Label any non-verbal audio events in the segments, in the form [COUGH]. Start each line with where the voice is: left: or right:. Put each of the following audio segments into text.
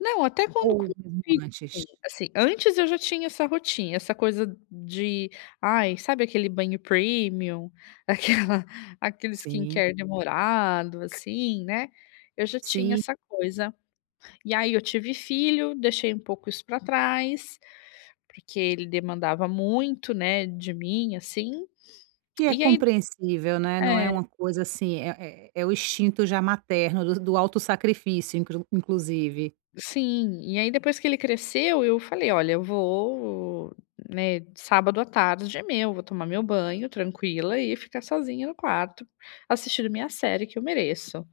left: Não, até quando com,
right: Ou [UNINTELLIGIBLE] antes?
left: [UNINTELLIGIBLE] assim, antes eu já tinha essa rotin essa coisa de, ai, sabe aquele banho premium? Aquela aquele
right: Sim.
left: skincare demorado, assim, né. Eu já tinha
right: Se
left: essa coisa. E, aí, eu tive filho, deixei um pouco isso pra trás, porque ele demandava muito, né, de mim, assim.
right: Que
left: [SMACKS LIPS]
right: é
left: E aí
right: compreensível, né. Não é
left: É.
right: uma coisa assim é é é o instinto, já, materno, do do auto sacrifício, incru inclusive.
left: Sim. E, aí, depois que ele cresceu, eu falei: "Olha, eu vou, né, de sábado à tarde é meu, vou tomar meu banho tranquila e ficar sozinha no quarto, assistindo minha série, que eu mereço".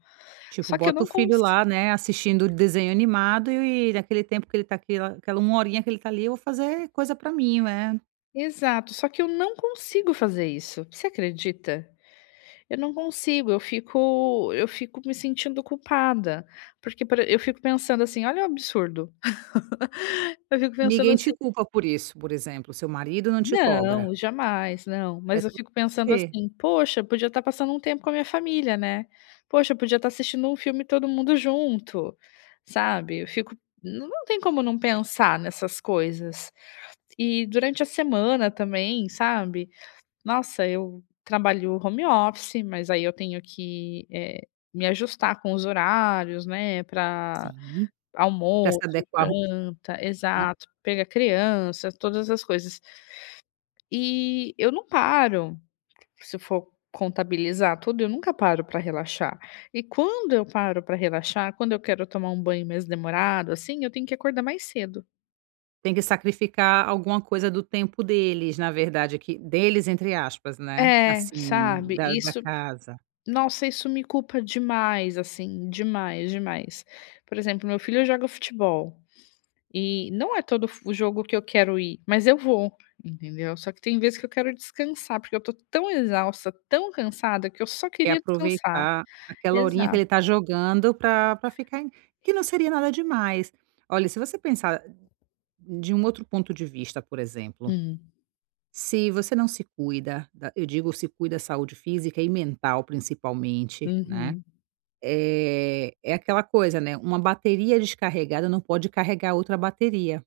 right: Tipo,
left: Só que eu
right: bota o
left: não
right: filho
left: cons
right: lá, né, assistindo desenho animado e, naquele tempo que ele tá aquela aquela 1 horinha que ele tá ali, eu vou fazer coisa pra mim, né.
left: Exato. Só, que eu não consigo fazer isso. Você acredita? Eu não consigo, eu fico eu fico me sentindo culpada. Porque, por e eu fico pensando assim, olha o absurdo. [LAUGHS] Eu fico pensando,
right: Ninguém
left: assim
right: te culpa por isso, por exemplo, seu marido não te cobra?
left: Não. Jamais, não.
right: É
left: Mas eu
right: tudo
left: fico pensando,
right: você?
left: assim: "Poxa, podia tá passando um tempo com a minha família, né. Poxa, podia tá assistindo um filme todo mundo junto", sabe. Eu fico não tem como não pensar nessas coisas. E, durante a semana também, sabe. Nossa, eu trabalho home office, mas, aí, eu tenho que, eh, me ajustar com os horários, né, pra
right: Sim. Pra se
left: almoço,
right: adequar à rotina da
left: janta.
right: casa, né.
left: Exato. Pegar criança, todas as coisas. E eu não paro. Se for contabilizar tudo, eu nunca paro pra relaxar. E quando eu paro pra relaxar, quando eu quero tomar um banho mais demorado, assim, eu tenho que acordar mais cedo.
right: Tem que sacrificar alguma coisa do tempo deles, na verdade, aqui deles, entre aspas, né,
left: É,
right: assim,
left: sabe.
right: d, da
left: Isso,
right: casa.
left: nossa, isso me culpa demais, assim, demais, demais. Por exemplo, meu filho joga futebol, e, não é todo f jogo que eu quero ir, mas, eu vou, entendeu. Só, que tem vezes, que eu quero descansar, porque eu tô tão exausta, tão cansada que eu só
right: Quer
left: queria descansar.
right: aproveitar aquela horinha que
left: Exato.
right: ele tá jogando pra pra ficar em que não seria nada demais. Olha, se você pensar de um outro ponto de vista, por exemplo.
left: Hum.
right: Se você não se cuida, da eu digo se cuida, saúde física e mental, principalmente, né.
left: Uhum.
right: Eh, é aquela coisa, né, uma bateria descarregada não pode carregar outra bateria.